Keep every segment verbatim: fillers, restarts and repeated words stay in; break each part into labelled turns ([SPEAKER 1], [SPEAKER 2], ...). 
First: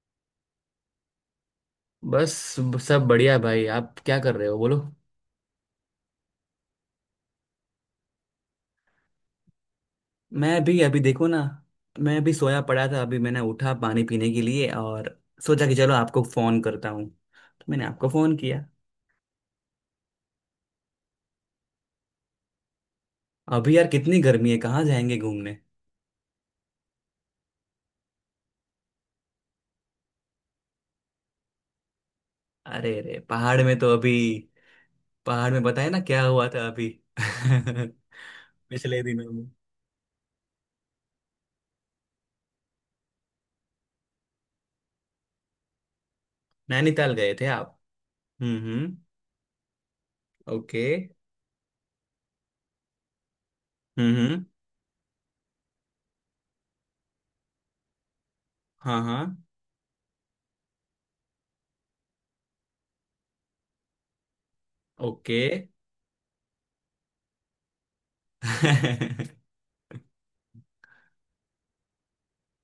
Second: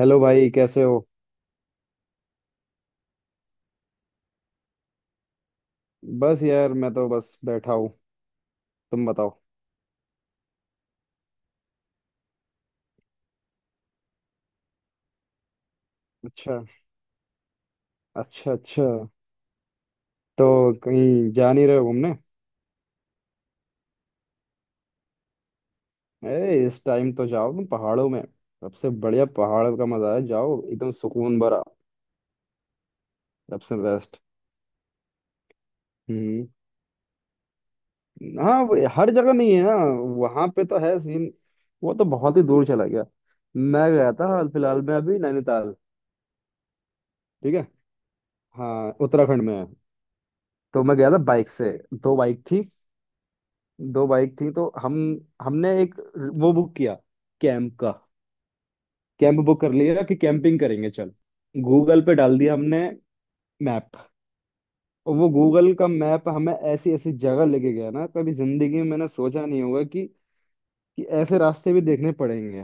[SPEAKER 1] Hello भाई, कैसे हो।
[SPEAKER 2] बस। सब बढ़िया भाई, आप क्या कर रहे हो बोलो।
[SPEAKER 1] बस यार मैं तो बस बैठा हूँ। तुम बताओ।
[SPEAKER 2] मैं भी अभी देखो ना। मैं अभी सोया पड़ा था, अभी मैंने उठा पानी पीने के लिए और सोचा कि चलो आपको
[SPEAKER 1] अच्छा।
[SPEAKER 2] फोन करता हूँ, तो मैंने आपको फोन
[SPEAKER 1] अच्छा
[SPEAKER 2] किया।
[SPEAKER 1] अच्छा। तो कहीं जा नहीं रहे हो घूमने?
[SPEAKER 2] अभी यार कितनी गर्मी है, कहाँ जाएंगे घूमने।
[SPEAKER 1] अरे इस टाइम तो जाओ तुम पहाड़ों में। सबसे बढ़िया पहाड़ का मजा है, जाओ, एकदम सुकून भरा।
[SPEAKER 2] अरे रे पहाड़
[SPEAKER 1] सबसे
[SPEAKER 2] में तो अभी
[SPEAKER 1] बेस्ट।
[SPEAKER 2] पहाड़ में बताया ना क्या
[SPEAKER 1] हम्म।
[SPEAKER 2] हुआ था अभी
[SPEAKER 1] हाँ वो
[SPEAKER 2] पिछले
[SPEAKER 1] हर
[SPEAKER 2] दिनों
[SPEAKER 1] जगह
[SPEAKER 2] में।
[SPEAKER 1] नहीं है ना। वहां पे तो है सीन। वो तो बहुत ही दूर चला गया। मैं गया था हाल फिलहाल में अभी नैनीताल।
[SPEAKER 2] नैनीताल गए थे
[SPEAKER 1] ठीक है।
[SPEAKER 2] आप? हम्म
[SPEAKER 1] हाँ
[SPEAKER 2] हम्म।
[SPEAKER 1] उत्तराखंड में है। तो
[SPEAKER 2] ओके।
[SPEAKER 1] मैं गया था बाइक से। दो बाइक थी। दो
[SPEAKER 2] हम्म
[SPEAKER 1] बाइक
[SPEAKER 2] हम्म।
[SPEAKER 1] थी तो हम। हमने एक वो बुक किया, कैंप का।
[SPEAKER 2] हाँ हाँ।
[SPEAKER 1] कैंप बुक कर लिया कि कैंपिंग करेंगे चल। गूगल पे डाल दिया हमने, मैप। और वो
[SPEAKER 2] ओके।
[SPEAKER 1] गूगल का मैप हमें ऐसी ऐसी जगह लेके गया ना, कभी जिंदगी में मैंने सोचा नहीं होगा कि कि ऐसे रास्ते भी देखने पड़ेंगे।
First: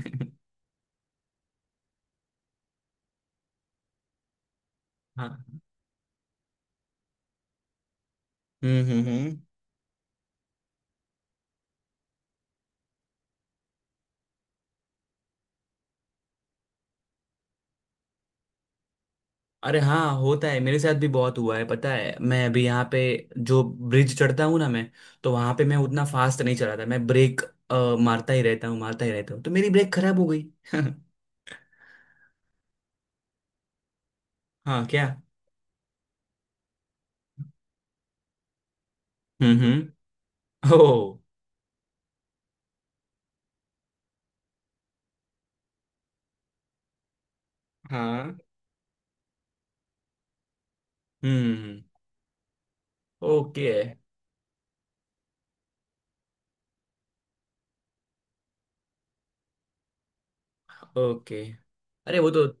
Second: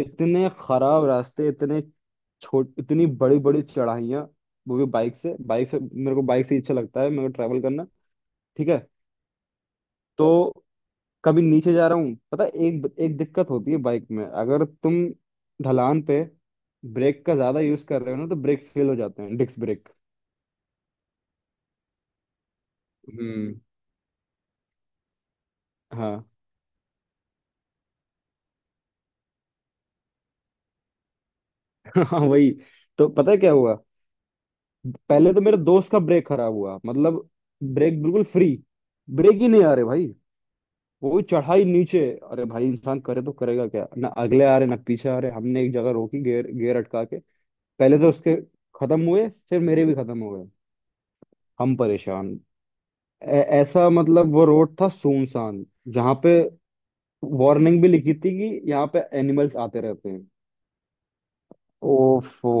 [SPEAKER 1] इतने खराब रास्ते, इतने छोट इतनी बड़ी बड़ी चढ़ाइयाँ। वो भी बाइक से
[SPEAKER 2] हाँ।
[SPEAKER 1] बाइक से, मेरे को बाइक से ही अच्छा लगता है, मेरे को ट्रैवल करना। ठीक है।
[SPEAKER 2] हम्म हम्म हम्म।
[SPEAKER 1] तो कभी नीचे जा रहा हूँ, पता है, एक एक दिक्कत होती है बाइक में अगर तुम ढलान पे ब्रेक का ज्यादा यूज कर रहे हो ना तो ब्रेक्स फेल हो जाते हैं, डिस्क
[SPEAKER 2] अरे
[SPEAKER 1] ब्रेक।
[SPEAKER 2] हाँ होता है, मेरे साथ भी बहुत हुआ है। पता है, मैं अभी यहाँ पे
[SPEAKER 1] हम्म।
[SPEAKER 2] जो ब्रिज चढ़ता हूँ ना मैं, तो वहां पे मैं उतना
[SPEAKER 1] हाँ।
[SPEAKER 2] फास्ट नहीं चलाता। मैं ब्रेक अ, मारता ही रहता हूँ, मारता ही रहता हूँ, तो मेरी ब्रेक खराब हो गई।
[SPEAKER 1] हाँ वही। तो पता है क्या हुआ?
[SPEAKER 2] हाँ क्या।
[SPEAKER 1] पहले तो मेरे दोस्त का ब्रेक खराब हुआ, मतलब ब्रेक बिल्कुल फ्री। ब्रेक ही
[SPEAKER 2] हम्म
[SPEAKER 1] नहीं आ रहे भाई।
[SPEAKER 2] हम्म। ओ।
[SPEAKER 1] वो चढ़ाई नीचे। अरे भाई इंसान करे तो करेगा क्या ना, अगले आ रहे ना, पीछे आ रहे, हमने एक जगह रोकी, गियर गियर अटका के। पहले तो उसके
[SPEAKER 2] हाँ।
[SPEAKER 1] खत्म हुए, फिर मेरे भी खत्म हो गए। हम
[SPEAKER 2] हम्म।
[SPEAKER 1] परेशान। ऐ-
[SPEAKER 2] ओके।
[SPEAKER 1] ऐसा मतलब, वो रोड था सुनसान, जहाँ पे वार्निंग भी लिखी थी कि यहाँ पे एनिमल्स आते रहते हैं।
[SPEAKER 2] ओके। अरे वो तो
[SPEAKER 1] ओफो,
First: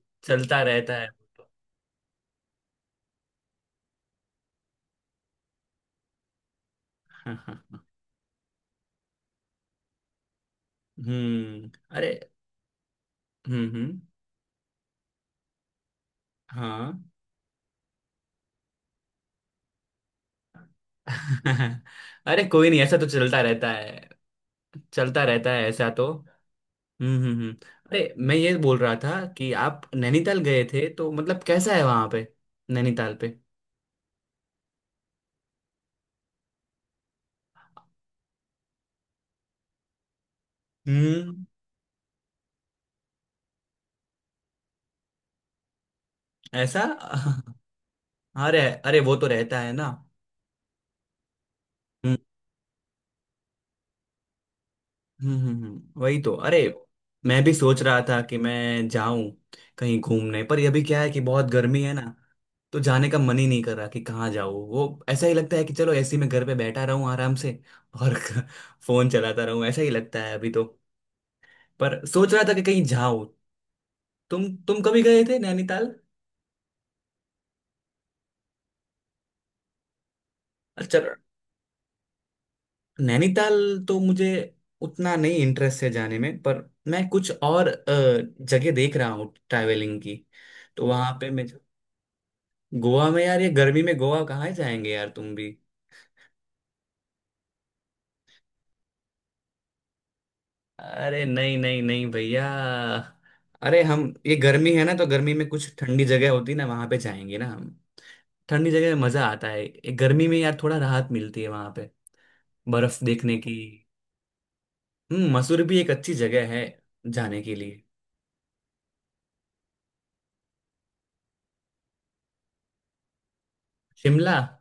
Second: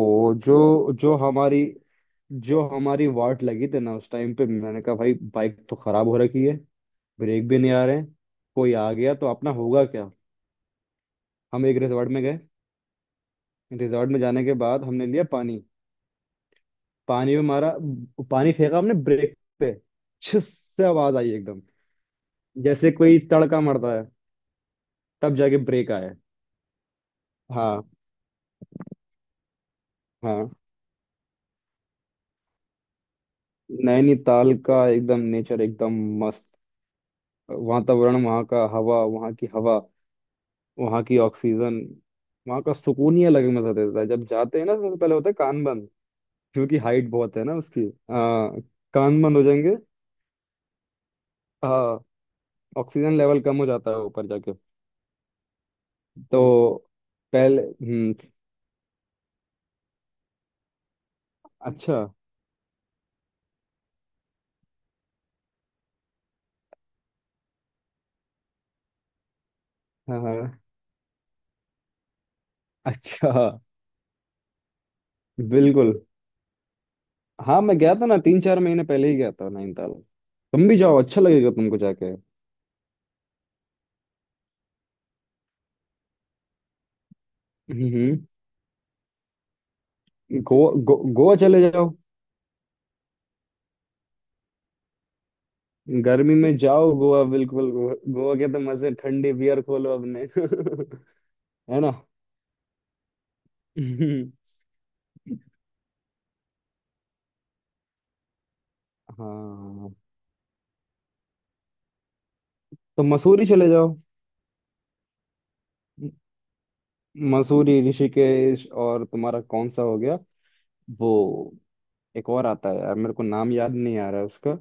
[SPEAKER 1] जो
[SPEAKER 2] चलता रहता है
[SPEAKER 1] जो हमारी जो हमारी वाट लगी थी ना उस टाइम पे, मैंने कहा भाई बाइक तो खराब हो रखी है,
[SPEAKER 2] हाँ
[SPEAKER 1] ब्रेक
[SPEAKER 2] हाँ
[SPEAKER 1] भी नहीं आ
[SPEAKER 2] हाँ।
[SPEAKER 1] रहे हैं, कोई आ गया तो अपना होगा क्या। हम
[SPEAKER 2] हम्म।
[SPEAKER 1] एक रिजॉर्ट
[SPEAKER 2] अरे।
[SPEAKER 1] में गए।
[SPEAKER 2] हम्म हम्म।
[SPEAKER 1] रिजॉर्ट में जाने के बाद हमने लिया पानी।
[SPEAKER 2] हाँ।
[SPEAKER 1] पानी में मारा, पानी फेंका हमने ब्रेक पे। छिस से आवाज आई एकदम,
[SPEAKER 2] अरे कोई नहीं,
[SPEAKER 1] जैसे
[SPEAKER 2] ऐसा तो
[SPEAKER 1] कोई
[SPEAKER 2] चलता
[SPEAKER 1] तड़का
[SPEAKER 2] रहता
[SPEAKER 1] मरता है।
[SPEAKER 2] है, चलता
[SPEAKER 1] तब
[SPEAKER 2] रहता
[SPEAKER 1] जाके
[SPEAKER 2] है ऐसा
[SPEAKER 1] ब्रेक
[SPEAKER 2] तो।
[SPEAKER 1] आया।
[SPEAKER 2] हम्म हम्म हम्म।
[SPEAKER 1] हाँ।
[SPEAKER 2] अरे मैं ये बोल रहा था कि आप नैनीताल
[SPEAKER 1] हाँ।
[SPEAKER 2] गए थे, तो मतलब कैसा है वहां पे, नैनीताल पे?
[SPEAKER 1] नैनीताल का एकदम नेचर, एकदम मस्त। वातावरण वहाँ का, हवा वहाँ की, हवा वहाँ की
[SPEAKER 2] हम्म।
[SPEAKER 1] ऑक्सीजन, वहाँ का सुकून ही अलग मजा देता है। जब जाते हैं ना सबसे पहले होता है कान बंद, क्योंकि
[SPEAKER 2] ऐसा
[SPEAKER 1] हाइट बहुत है ना उसकी। आ,
[SPEAKER 2] अरे, अरे वो
[SPEAKER 1] कान
[SPEAKER 2] तो
[SPEAKER 1] बंद हो
[SPEAKER 2] रहता है
[SPEAKER 1] जाएंगे।
[SPEAKER 2] ना।
[SPEAKER 1] हाँ।
[SPEAKER 2] हम्म
[SPEAKER 1] ऑक्सीजन लेवल कम हो जाता है ऊपर जाके हम्म,
[SPEAKER 2] हम्म हम्म, हम्म, वही तो अरे।
[SPEAKER 1] तो
[SPEAKER 2] मैं भी
[SPEAKER 1] पहले।
[SPEAKER 2] सोच रहा
[SPEAKER 1] हम्म।
[SPEAKER 2] था कि मैं जाऊं कहीं घूमने, पर अभी क्या है कि बहुत गर्मी है
[SPEAKER 1] अच्छा।
[SPEAKER 2] ना, तो जाने का मन ही नहीं कर रहा कि कहाँ जाऊँ। वो ऐसा ही लगता है कि चलो ऐसे ही मैं घर पे बैठा रहूँ आराम से, और फोन चलाता रहूँ। ऐसा ही
[SPEAKER 1] हाँ।
[SPEAKER 2] लगता है अभी
[SPEAKER 1] हाँ।
[SPEAKER 2] तो। पर सोच रहा था कि कहीं जाऊँ।
[SPEAKER 1] अच्छा।
[SPEAKER 2] तुम तुम कभी गए थे नैनीताल?
[SPEAKER 1] बिल्कुल। हाँ मैं गया था ना तीन चार महीने पहले ही, गया था नैनीताल। तुम भी
[SPEAKER 2] अच्छा।
[SPEAKER 1] जाओ, अच्छा लगेगा तुमको जाके।
[SPEAKER 2] नैनीताल तो मुझे उतना नहीं इंटरेस्ट है जाने में, पर मैं कुछ और अ,
[SPEAKER 1] हम्म। हम्म।
[SPEAKER 2] जगह देख रहा हूँ ट्रैवलिंग की।
[SPEAKER 1] गोवा,
[SPEAKER 2] तो
[SPEAKER 1] गो,
[SPEAKER 2] वहां पे
[SPEAKER 1] गोवा
[SPEAKER 2] मैं
[SPEAKER 1] चले जाओ।
[SPEAKER 2] गोवा में, यार ये गर्मी में गोवा कहाँ जाएंगे यार तुम भी।
[SPEAKER 1] गर्मी में जाओ गोवा, बिल्कुल, गोवा, गोवा के तो मजे, ठंडी बियर खोलो अपने।
[SPEAKER 2] अरे नहीं
[SPEAKER 1] है
[SPEAKER 2] नहीं
[SPEAKER 1] ना।
[SPEAKER 2] नहीं भैया। अरे हम ये गर्मी है ना तो गर्मी में कुछ ठंडी जगह होती ना वहां पे जाएंगे ना हम। ठंडी जगह में मजा आता है, ये
[SPEAKER 1] हाँ।
[SPEAKER 2] गर्मी में यार थोड़ा राहत मिलती है वहां पे बर्फ
[SPEAKER 1] तो
[SPEAKER 2] देखने
[SPEAKER 1] मसूरी
[SPEAKER 2] की।
[SPEAKER 1] चले जाओ।
[SPEAKER 2] हम्म, मसूरी भी एक अच्छी जगह है जाने के
[SPEAKER 1] मसूरी,
[SPEAKER 2] लिए।
[SPEAKER 1] ऋषिकेश, और तुम्हारा कौन सा हो गया वो, एक और आता है यार, मेरे को नाम याद नहीं आ रहा है
[SPEAKER 2] शिमला,
[SPEAKER 1] उसका।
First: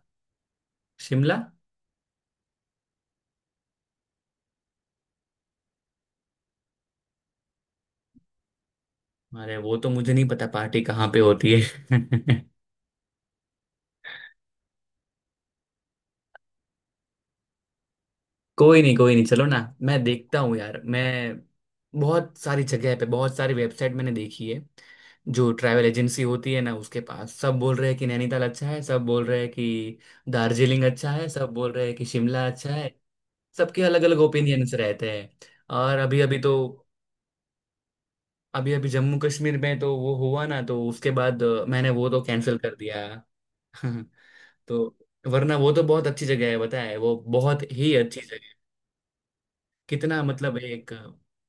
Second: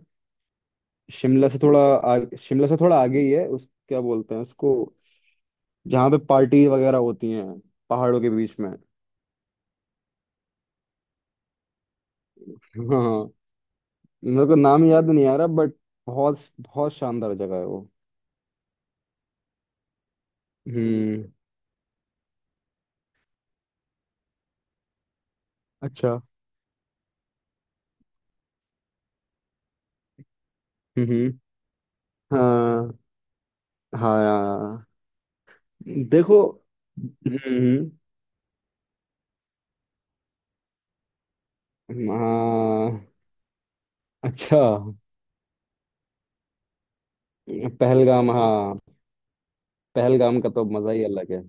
[SPEAKER 2] शिमला।
[SPEAKER 1] शिमला से थोड़ा आगे शिमला से थोड़ा आगे ही है उस, क्या बोलते हैं उसको, जहाँ पे पार्टी वगैरह होती हैं पहाड़ों के बीच में।
[SPEAKER 2] अरे वो तो मुझे नहीं पता पार्टी कहाँ पे होती है
[SPEAKER 1] हाँ। मेरे को नाम याद नहीं आ रहा बट बहुत बहुत शानदार जगह है वो।
[SPEAKER 2] कोई नहीं कोई नहीं, चलो ना। मैं देखता हूँ यार। मैं
[SPEAKER 1] हम्म।
[SPEAKER 2] बहुत सारी जगह पे, बहुत सारी वेबसाइट मैंने देखी है। जो ट्रैवल
[SPEAKER 1] अच्छा।
[SPEAKER 2] एजेंसी होती है ना उसके पास, सब बोल रहे हैं कि नैनीताल अच्छा है, सब बोल रहे हैं कि दार्जिलिंग अच्छा है,
[SPEAKER 1] हम्म।
[SPEAKER 2] सब बोल रहे हैं कि शिमला अच्छा है।
[SPEAKER 1] हाँ।
[SPEAKER 2] सबके अलग
[SPEAKER 1] हाँ
[SPEAKER 2] अलग ओपिनियंस
[SPEAKER 1] यार।
[SPEAKER 2] रहते हैं। और अभी अभी
[SPEAKER 1] देखो।
[SPEAKER 2] तो,
[SPEAKER 1] हम्म।
[SPEAKER 2] अभी अभी जम्मू कश्मीर में तो वो हुआ ना, तो उसके बाद अ, मैंने वो तो कैंसिल कर दिया
[SPEAKER 1] हाँ। अच्छा।
[SPEAKER 2] तो वरना वो तो बहुत अच्छी जगह है बताए, वो बहुत ही अच्छी
[SPEAKER 1] पहलगाम,
[SPEAKER 2] जगह है।
[SPEAKER 1] हाँ।
[SPEAKER 2] कितना
[SPEAKER 1] पहलगाम का
[SPEAKER 2] मतलब
[SPEAKER 1] तो मजा
[SPEAKER 2] एक,
[SPEAKER 1] ही अलग है।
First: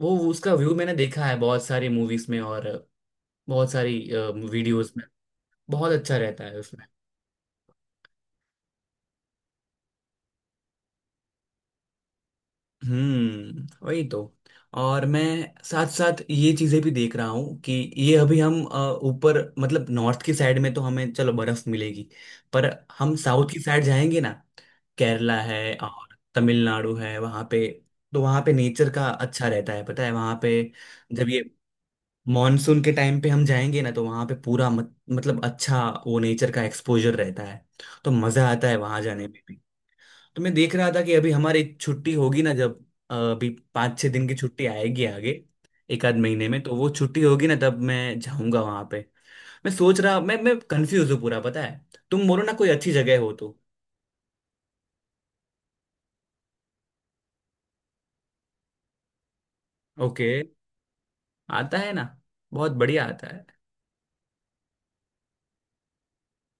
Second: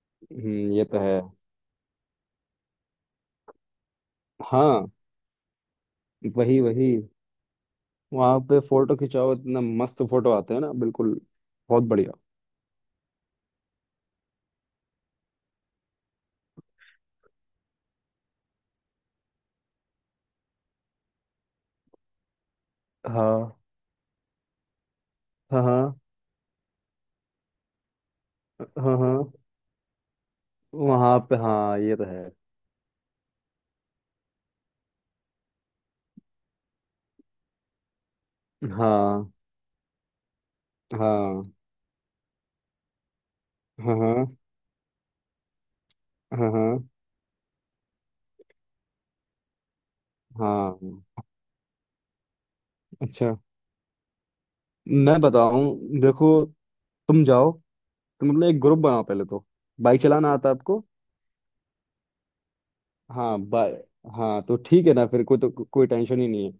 [SPEAKER 2] वो उसका
[SPEAKER 1] हम्म,
[SPEAKER 2] व्यू
[SPEAKER 1] ये
[SPEAKER 2] मैंने
[SPEAKER 1] तो है।
[SPEAKER 2] देखा है बहुत सारी मूवीज में और बहुत सारी
[SPEAKER 1] हाँ,
[SPEAKER 2] वीडियोस में। बहुत अच्छा रहता है
[SPEAKER 1] वही
[SPEAKER 2] उसमें।
[SPEAKER 1] वही। वहां पे फोटो खिंचाओ, इतना मस्त फोटो आते हैं ना, बिल्कुल बहुत बढ़िया।
[SPEAKER 2] हम्म वही तो। और मैं साथ साथ ये चीजें भी देख रहा हूँ कि ये अभी हम अ, ऊपर, मतलब नॉर्थ की साइड में तो हमें चलो बर्फ मिलेगी, पर हम साउथ
[SPEAKER 1] हाँ।
[SPEAKER 2] की साइड जाएंगे ना। केरला
[SPEAKER 1] हाँ।
[SPEAKER 2] है
[SPEAKER 1] हाँ।
[SPEAKER 2] और तमिलनाडु है वहाँ पे। तो वहाँ पे नेचर
[SPEAKER 1] हाँ।
[SPEAKER 2] का
[SPEAKER 1] हाँ।
[SPEAKER 2] अच्छा रहता है पता है वहाँ पे।
[SPEAKER 1] वहां
[SPEAKER 2] जब
[SPEAKER 1] पे
[SPEAKER 2] ये
[SPEAKER 1] हाँ, ये तो है।
[SPEAKER 2] मॉनसून के टाइम पे हम जाएंगे ना तो वहां पे पूरा मत, मतलब अच्छा वो नेचर का एक्सपोजर रहता है। तो मजा आता है वहां जाने
[SPEAKER 1] हाँ।
[SPEAKER 2] में भी। तो मैं देख रहा था कि अभी
[SPEAKER 1] हाँ।
[SPEAKER 2] हमारी छुट्टी होगी ना जब, अ, अभी
[SPEAKER 1] हाँ।
[SPEAKER 2] पाँच छः दिन की
[SPEAKER 1] हाँ।
[SPEAKER 2] छुट्टी आएगी आगे, एक आध महीने
[SPEAKER 1] हाँ।
[SPEAKER 2] में।
[SPEAKER 1] हाँ।
[SPEAKER 2] तो वो छुट्टी होगी ना तब मैं जाऊंगा वहां पे। मैं सोच रहा, मैं मैं कंफ्यूज हूँ
[SPEAKER 1] हाँ।
[SPEAKER 2] पूरा पता है। तुम बोलो ना कोई अच्छी जगह हो
[SPEAKER 1] अच्छा।
[SPEAKER 2] तो।
[SPEAKER 1] मैं बताऊं, देखो, तुम जाओ, तुम अपना एक ग्रुप बनाओ पहले तो। Bike
[SPEAKER 2] okay.
[SPEAKER 1] चलाना आता है आपको?
[SPEAKER 2] आता है ना, बहुत बढ़िया आता
[SPEAKER 1] हाँ
[SPEAKER 2] है।
[SPEAKER 1] बाय। हाँ तो ठीक है ना, फिर कोई तो को, कोई टेंशन ही नहीं है।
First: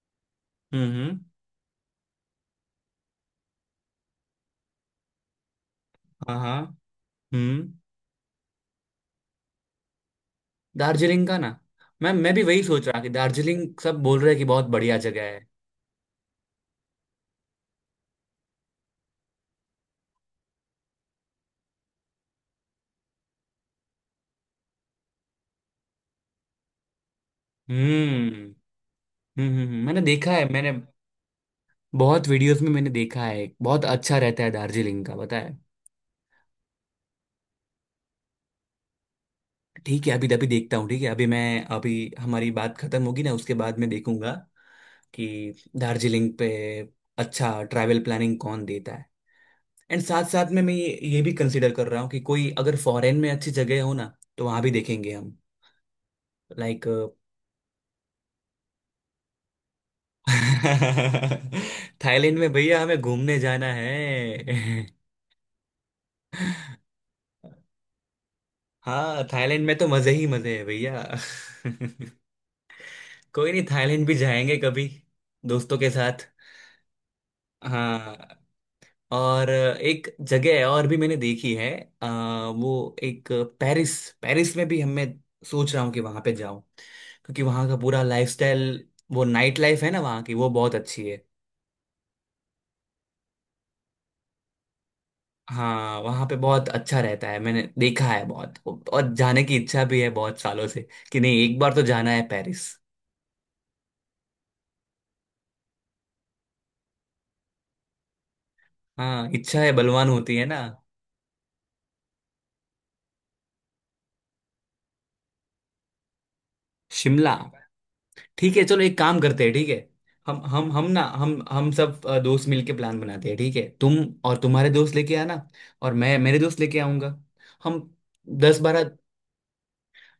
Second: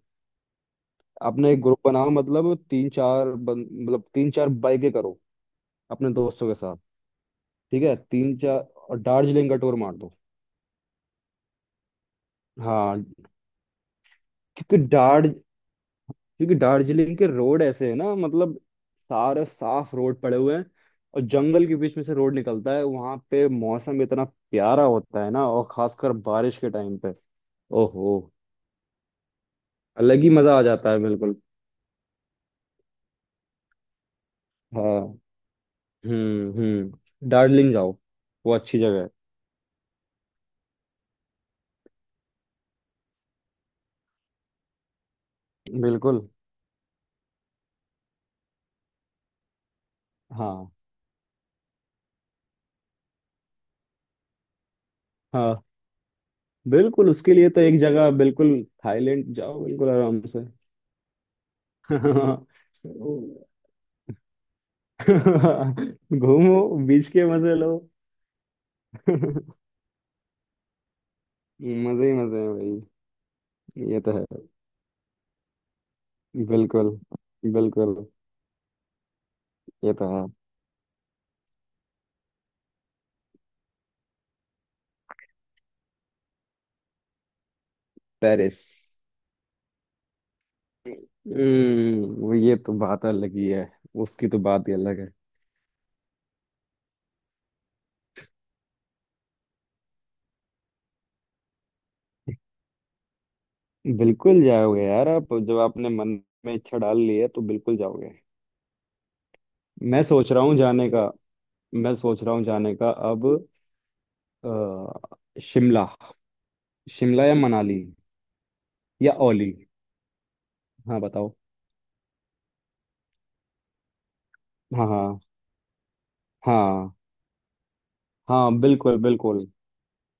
[SPEAKER 2] हम्म हम्म।
[SPEAKER 1] अपना एक ग्रुप बनाओ, मतलब तीन चार बन, मतलब तीन चार बाइकें करो अपने
[SPEAKER 2] हाँ
[SPEAKER 1] दोस्तों के
[SPEAKER 2] हाँ।
[SPEAKER 1] साथ।
[SPEAKER 2] हम्म।
[SPEAKER 1] ठीक है तीन चार। और दार्जिलिंग का टूर मार दो।
[SPEAKER 2] दार्जिलिंग का ना। मैम मैं भी वही सोच रहा
[SPEAKER 1] हाँ।
[SPEAKER 2] कि दार्जिलिंग, सब बोल रहे हैं कि बहुत
[SPEAKER 1] क्योंकि
[SPEAKER 2] बढ़िया जगह
[SPEAKER 1] दार्ज
[SPEAKER 2] है।
[SPEAKER 1] क्योंकि दार्जिलिंग के रोड ऐसे है ना, मतलब सारे साफ रोड पड़े हुए हैं, और जंगल के बीच में से रोड निकलता है। वहां पे मौसम इतना प्यारा होता है ना, और खासकर बारिश के टाइम पे, ओहो,
[SPEAKER 2] हम्म हम्म हम्म हम्म, मैंने
[SPEAKER 1] अलग ही
[SPEAKER 2] देखा है।
[SPEAKER 1] मजा आ
[SPEAKER 2] मैंने
[SPEAKER 1] जाता है बिल्कुल।
[SPEAKER 2] बहुत वीडियोस में मैंने देखा है, बहुत अच्छा रहता है दार्जिलिंग का
[SPEAKER 1] हाँ।
[SPEAKER 2] पता है।
[SPEAKER 1] हम्म हम्म, दार्जिलिंग जाओ, वो अच्छी जगह
[SPEAKER 2] ठीक है अभी, अभी देखता हूँ ठीक है। अभी मैं, अभी हमारी बात खत्म होगी ना उसके बाद मैं देखूंगा कि
[SPEAKER 1] है बिल्कुल।
[SPEAKER 2] दार्जिलिंग पे अच्छा ट्रैवल प्लानिंग कौन देता है। एंड साथ साथ में
[SPEAKER 1] हाँ।
[SPEAKER 2] मैं ये ये भी कंसिडर कर रहा हूँ कि कोई अगर फॉरेन में अच्छी जगह हो ना तो वहां भी देखेंगे हम।
[SPEAKER 1] हाँ
[SPEAKER 2] लाइक।
[SPEAKER 1] बिल्कुल, उसके लिए तो एक जगह, बिल्कुल थाईलैंड जाओ बिल्कुल आराम से।
[SPEAKER 2] थाईलैंड में भैया हमें घूमने जाना है।
[SPEAKER 1] घूमो, बीच के मजे लो।
[SPEAKER 2] हाँ थाईलैंड में तो मजे ही मजे हैं भैया।
[SPEAKER 1] मजे ही मजे हैं भाई।
[SPEAKER 2] कोई नहीं,
[SPEAKER 1] ये
[SPEAKER 2] थाईलैंड
[SPEAKER 1] तो
[SPEAKER 2] भी
[SPEAKER 1] है।
[SPEAKER 2] जाएंगे कभी दोस्तों के साथ।
[SPEAKER 1] बिल्कुल। बिल्कुल।
[SPEAKER 2] हाँ। और
[SPEAKER 1] ये तो
[SPEAKER 2] एक
[SPEAKER 1] है।
[SPEAKER 2] जगह है और भी मैंने देखी है, आ, वो एक पेरिस, पेरिस में भी हमें सोच रहा हूँ कि वहां पे जाऊं, क्योंकि वहां का पूरा
[SPEAKER 1] पेरिस।
[SPEAKER 2] लाइफस्टाइल, वो नाइट लाइफ है ना वहां की, वो बहुत अच्छी है।
[SPEAKER 1] हम्म, वो ये तो बात अलग ही है, उसकी तो बात ही अलग है।
[SPEAKER 2] हाँ वहाँ पे बहुत अच्छा रहता है, मैंने देखा है बहुत, और जाने की इच्छा भी है बहुत सालों से कि नहीं एक बार तो जाना है पेरिस।
[SPEAKER 1] बिल्कुल जाओगे यार आप, जब आपने मन में इच्छा डाल ली है तो बिल्कुल जाओगे।
[SPEAKER 2] हाँ इच्छा है
[SPEAKER 1] मैं
[SPEAKER 2] बलवान
[SPEAKER 1] सोच
[SPEAKER 2] होती
[SPEAKER 1] रहा
[SPEAKER 2] है
[SPEAKER 1] हूँ
[SPEAKER 2] ना।
[SPEAKER 1] जाने का। मैं सोच रहा हूँ जाने का अब। अ, शिमला, शिमला या
[SPEAKER 2] शिमला।
[SPEAKER 1] मनाली,
[SPEAKER 2] ठीक है चलो एक
[SPEAKER 1] या
[SPEAKER 2] काम करते
[SPEAKER 1] ओली।
[SPEAKER 2] हैं ठीक है। हम हम हम
[SPEAKER 1] हाँ
[SPEAKER 2] ना,
[SPEAKER 1] बताओ।
[SPEAKER 2] हम हम सब अ, दोस्त मिलके प्लान बनाते हैं ठीक है। तुम और तुम्हारे
[SPEAKER 1] हाँ।
[SPEAKER 2] दोस्त लेके
[SPEAKER 1] हाँ।
[SPEAKER 2] आना, और मैं मेरे दोस्त लेके
[SPEAKER 1] हाँ।
[SPEAKER 2] आऊंगा। हम
[SPEAKER 1] हाँ।
[SPEAKER 2] दस बारह,
[SPEAKER 1] बिल्कुल। बिल्कुल।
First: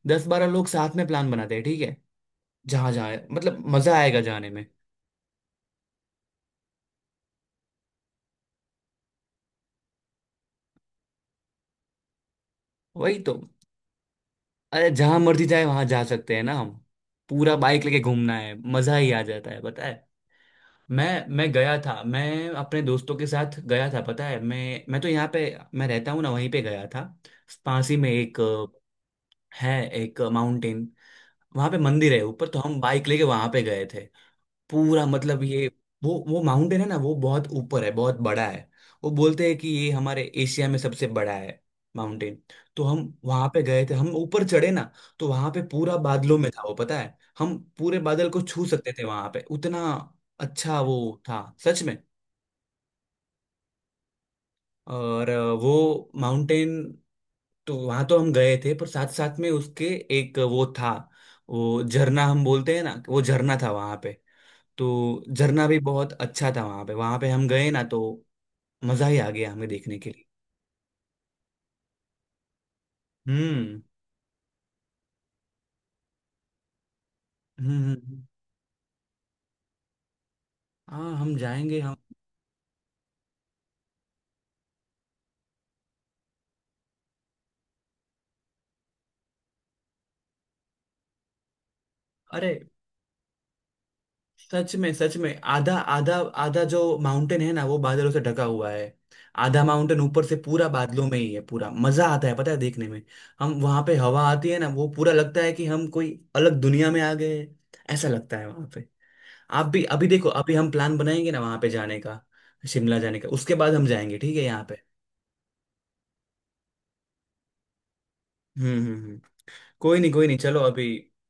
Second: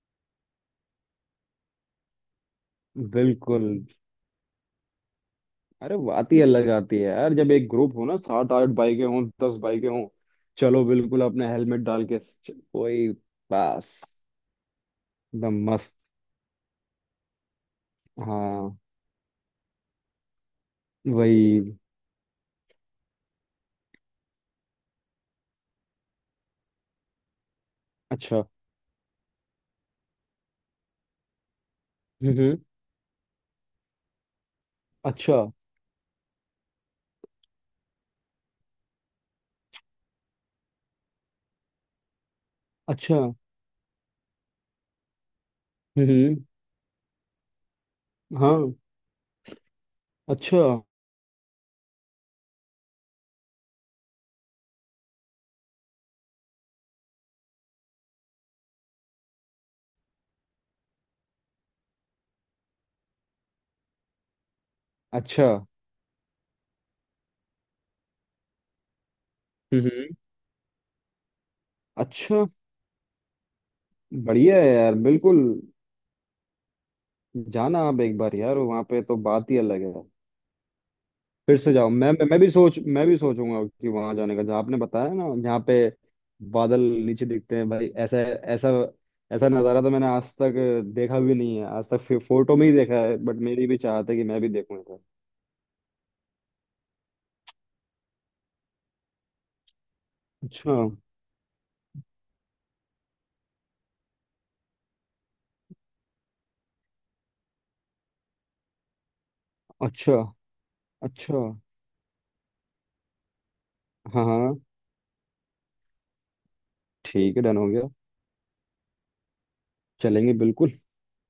[SPEAKER 2] दस बारह लोग साथ में प्लान बनाते हैं ठीक है। जहाँ जहाँ मतलब
[SPEAKER 1] बिल्कुल।
[SPEAKER 2] मजा आएगा जाने में।
[SPEAKER 1] अरे बात ही अलग आती है यार, जब एक ग्रुप हो ना, सात आठ बाइकें हों, दस बाइकें हों, चलो बिल्कुल अपने हेलमेट डाल के च- कोई,
[SPEAKER 2] वही तो,
[SPEAKER 1] बस
[SPEAKER 2] अरे जहां मर्जी
[SPEAKER 1] एकदम
[SPEAKER 2] जाए वहां
[SPEAKER 1] मस्त।
[SPEAKER 2] जा सकते हैं ना हम। पूरा बाइक लेके घूमना है,
[SPEAKER 1] हाँ
[SPEAKER 2] मजा ही आ जाता है पता है। मैं मैं गया
[SPEAKER 1] वही।
[SPEAKER 2] था, मैं अपने दोस्तों के साथ गया था पता है। मैं मैं तो यहाँ पे मैं रहता हूँ ना वहीं पे गया था, पास ही में। एक
[SPEAKER 1] अच्छा।
[SPEAKER 2] अ, है, एक माउंटेन, वहां पे मंदिर है
[SPEAKER 1] हम्म।
[SPEAKER 2] ऊपर।
[SPEAKER 1] हम्म,
[SPEAKER 2] तो हम बाइक लेके वहां पे गए थे। पूरा
[SPEAKER 1] अच्छा।
[SPEAKER 2] मतलब ये वो वो माउंटेन है ना वो बहुत ऊपर है, बहुत बड़ा है। वो बोलते हैं कि ये हमारे एशिया में सबसे बड़ा है माउंटेन। तो हम
[SPEAKER 1] अच्छा।
[SPEAKER 2] वहां पे गए थे, हम ऊपर चढ़े ना, तो वहां पे पूरा
[SPEAKER 1] हम्म। हम्म,
[SPEAKER 2] बादलों में था वो पता है। हम पूरे बादल को छू
[SPEAKER 1] हाँ।
[SPEAKER 2] सकते थे वहां पे, उतना
[SPEAKER 1] अच्छा।
[SPEAKER 2] अच्छा वो था सच में। और अ, वो माउंटेन, तो वहां तो हम गए थे, पर साथ साथ में उसके एक वो था, वो झरना हम बोलते हैं ना, वो झरना था वहां पे। तो
[SPEAKER 1] अच्छा।
[SPEAKER 2] झरना भी बहुत अच्छा था वहां पे, वहां पे हम गए ना तो मजा ही आ गया हमें
[SPEAKER 1] हम्म।
[SPEAKER 2] देखने के
[SPEAKER 1] हम्म,
[SPEAKER 2] लिए।
[SPEAKER 1] अच्छा।
[SPEAKER 2] हम्म
[SPEAKER 1] बढ़िया है यार बिल्कुल,
[SPEAKER 2] हम्म
[SPEAKER 1] जाना
[SPEAKER 2] हम्म,
[SPEAKER 1] आप एक
[SPEAKER 2] हम्म।
[SPEAKER 1] बार यार, वहाँ पे तो बात ही अलग है।
[SPEAKER 2] हाँ हम
[SPEAKER 1] फिर से
[SPEAKER 2] जाएंगे
[SPEAKER 1] जाओ,
[SPEAKER 2] हम।
[SPEAKER 1] मैं मैं मैं भी सोच मैं भी सोचूंगा कि वहां जाने का, जहाँ आपने बताया ना, जहाँ पे बादल नीचे दिखते हैं भाई। ऐसा ऐसा ऐसा नज़ारा तो मैंने आज तक देखा भी नहीं है, आज तक फि-
[SPEAKER 2] अरे
[SPEAKER 1] फोटो में ही देखा है, बट मेरी भी चाहत है कि मैं भी
[SPEAKER 2] सच
[SPEAKER 1] देखूं
[SPEAKER 2] में
[SPEAKER 1] इधर।
[SPEAKER 2] सच में, आधा आधा, आधा जो माउंटेन है ना वो बादलों से ढका हुआ है, आधा माउंटेन ऊपर से पूरा
[SPEAKER 1] अच्छा।
[SPEAKER 2] बादलों में ही है। पूरा मजा आता है पता है देखने में। हम वहां पे हवा आती है ना, वो पूरा लगता है कि हम कोई अलग दुनिया में आ गए हैं। ऐसा लगता है वहां पे। आप भी अभी
[SPEAKER 1] अच्छा।
[SPEAKER 2] देखो, अभी हम प्लान बनाएंगे
[SPEAKER 1] अच्छा।
[SPEAKER 2] ना वहां पे जाने का, शिमला जाने का, उसके बाद हम जाएंगे
[SPEAKER 1] हाँ।
[SPEAKER 2] ठीक है
[SPEAKER 1] हाँ।
[SPEAKER 2] यहाँ पे।
[SPEAKER 1] ठीक है, डन हो गया।
[SPEAKER 2] हम्म हम्म हम्म। कोई नहीं कोई
[SPEAKER 1] चलेंगे
[SPEAKER 2] नहीं चलो
[SPEAKER 1] बिल्कुल।
[SPEAKER 2] अभी,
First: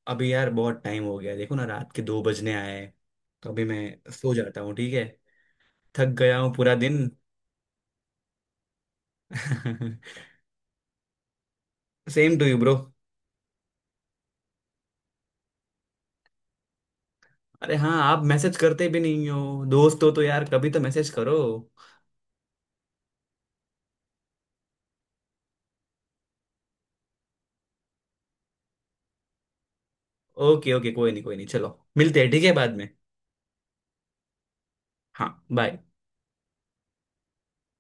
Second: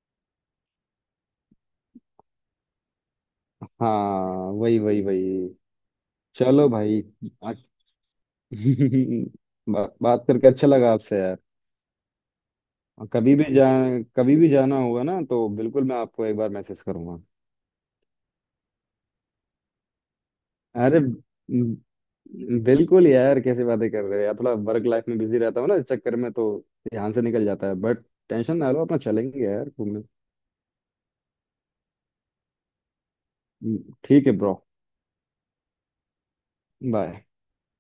[SPEAKER 2] अभी यार बहुत टाइम हो गया देखो ना, रात के दो बजने आए हैं, तो अभी
[SPEAKER 1] हाँ
[SPEAKER 2] मैं सो जाता हूँ
[SPEAKER 1] वही
[SPEAKER 2] ठीक
[SPEAKER 1] वही
[SPEAKER 2] है।
[SPEAKER 1] वही।
[SPEAKER 2] थक गया हूँ
[SPEAKER 1] चलो
[SPEAKER 2] पूरा
[SPEAKER 1] भाई।
[SPEAKER 2] दिन।
[SPEAKER 1] बात बात करके अच्छा लगा आपसे यार।
[SPEAKER 2] Same to you bro.
[SPEAKER 1] और कभी भी जा कभी भी जाना होगा ना तो बिल्कुल मैं आपको एक बार मैसेज करूंगा।
[SPEAKER 2] अरे हाँ आप मैसेज करते भी नहीं हो, दोस्त हो तो यार कभी तो
[SPEAKER 1] अरे
[SPEAKER 2] मैसेज करो।
[SPEAKER 1] ब- बिल्कुल यार, कैसे बातें कर रहे हो यार, थोड़ा वर्क लाइफ में बिजी रहता हूँ ना, इस चक्कर में तो ध्यान से निकल जाता है, बट टेंशन ना लो अपना, चलेंगे यार घूमने।
[SPEAKER 2] ओके ओके कोई नहीं कोई नहीं चलो मिलते हैं ठीक है बाद में।
[SPEAKER 1] ठीक है ब्रो।
[SPEAKER 2] हाँ बाय।
[SPEAKER 1] बाय।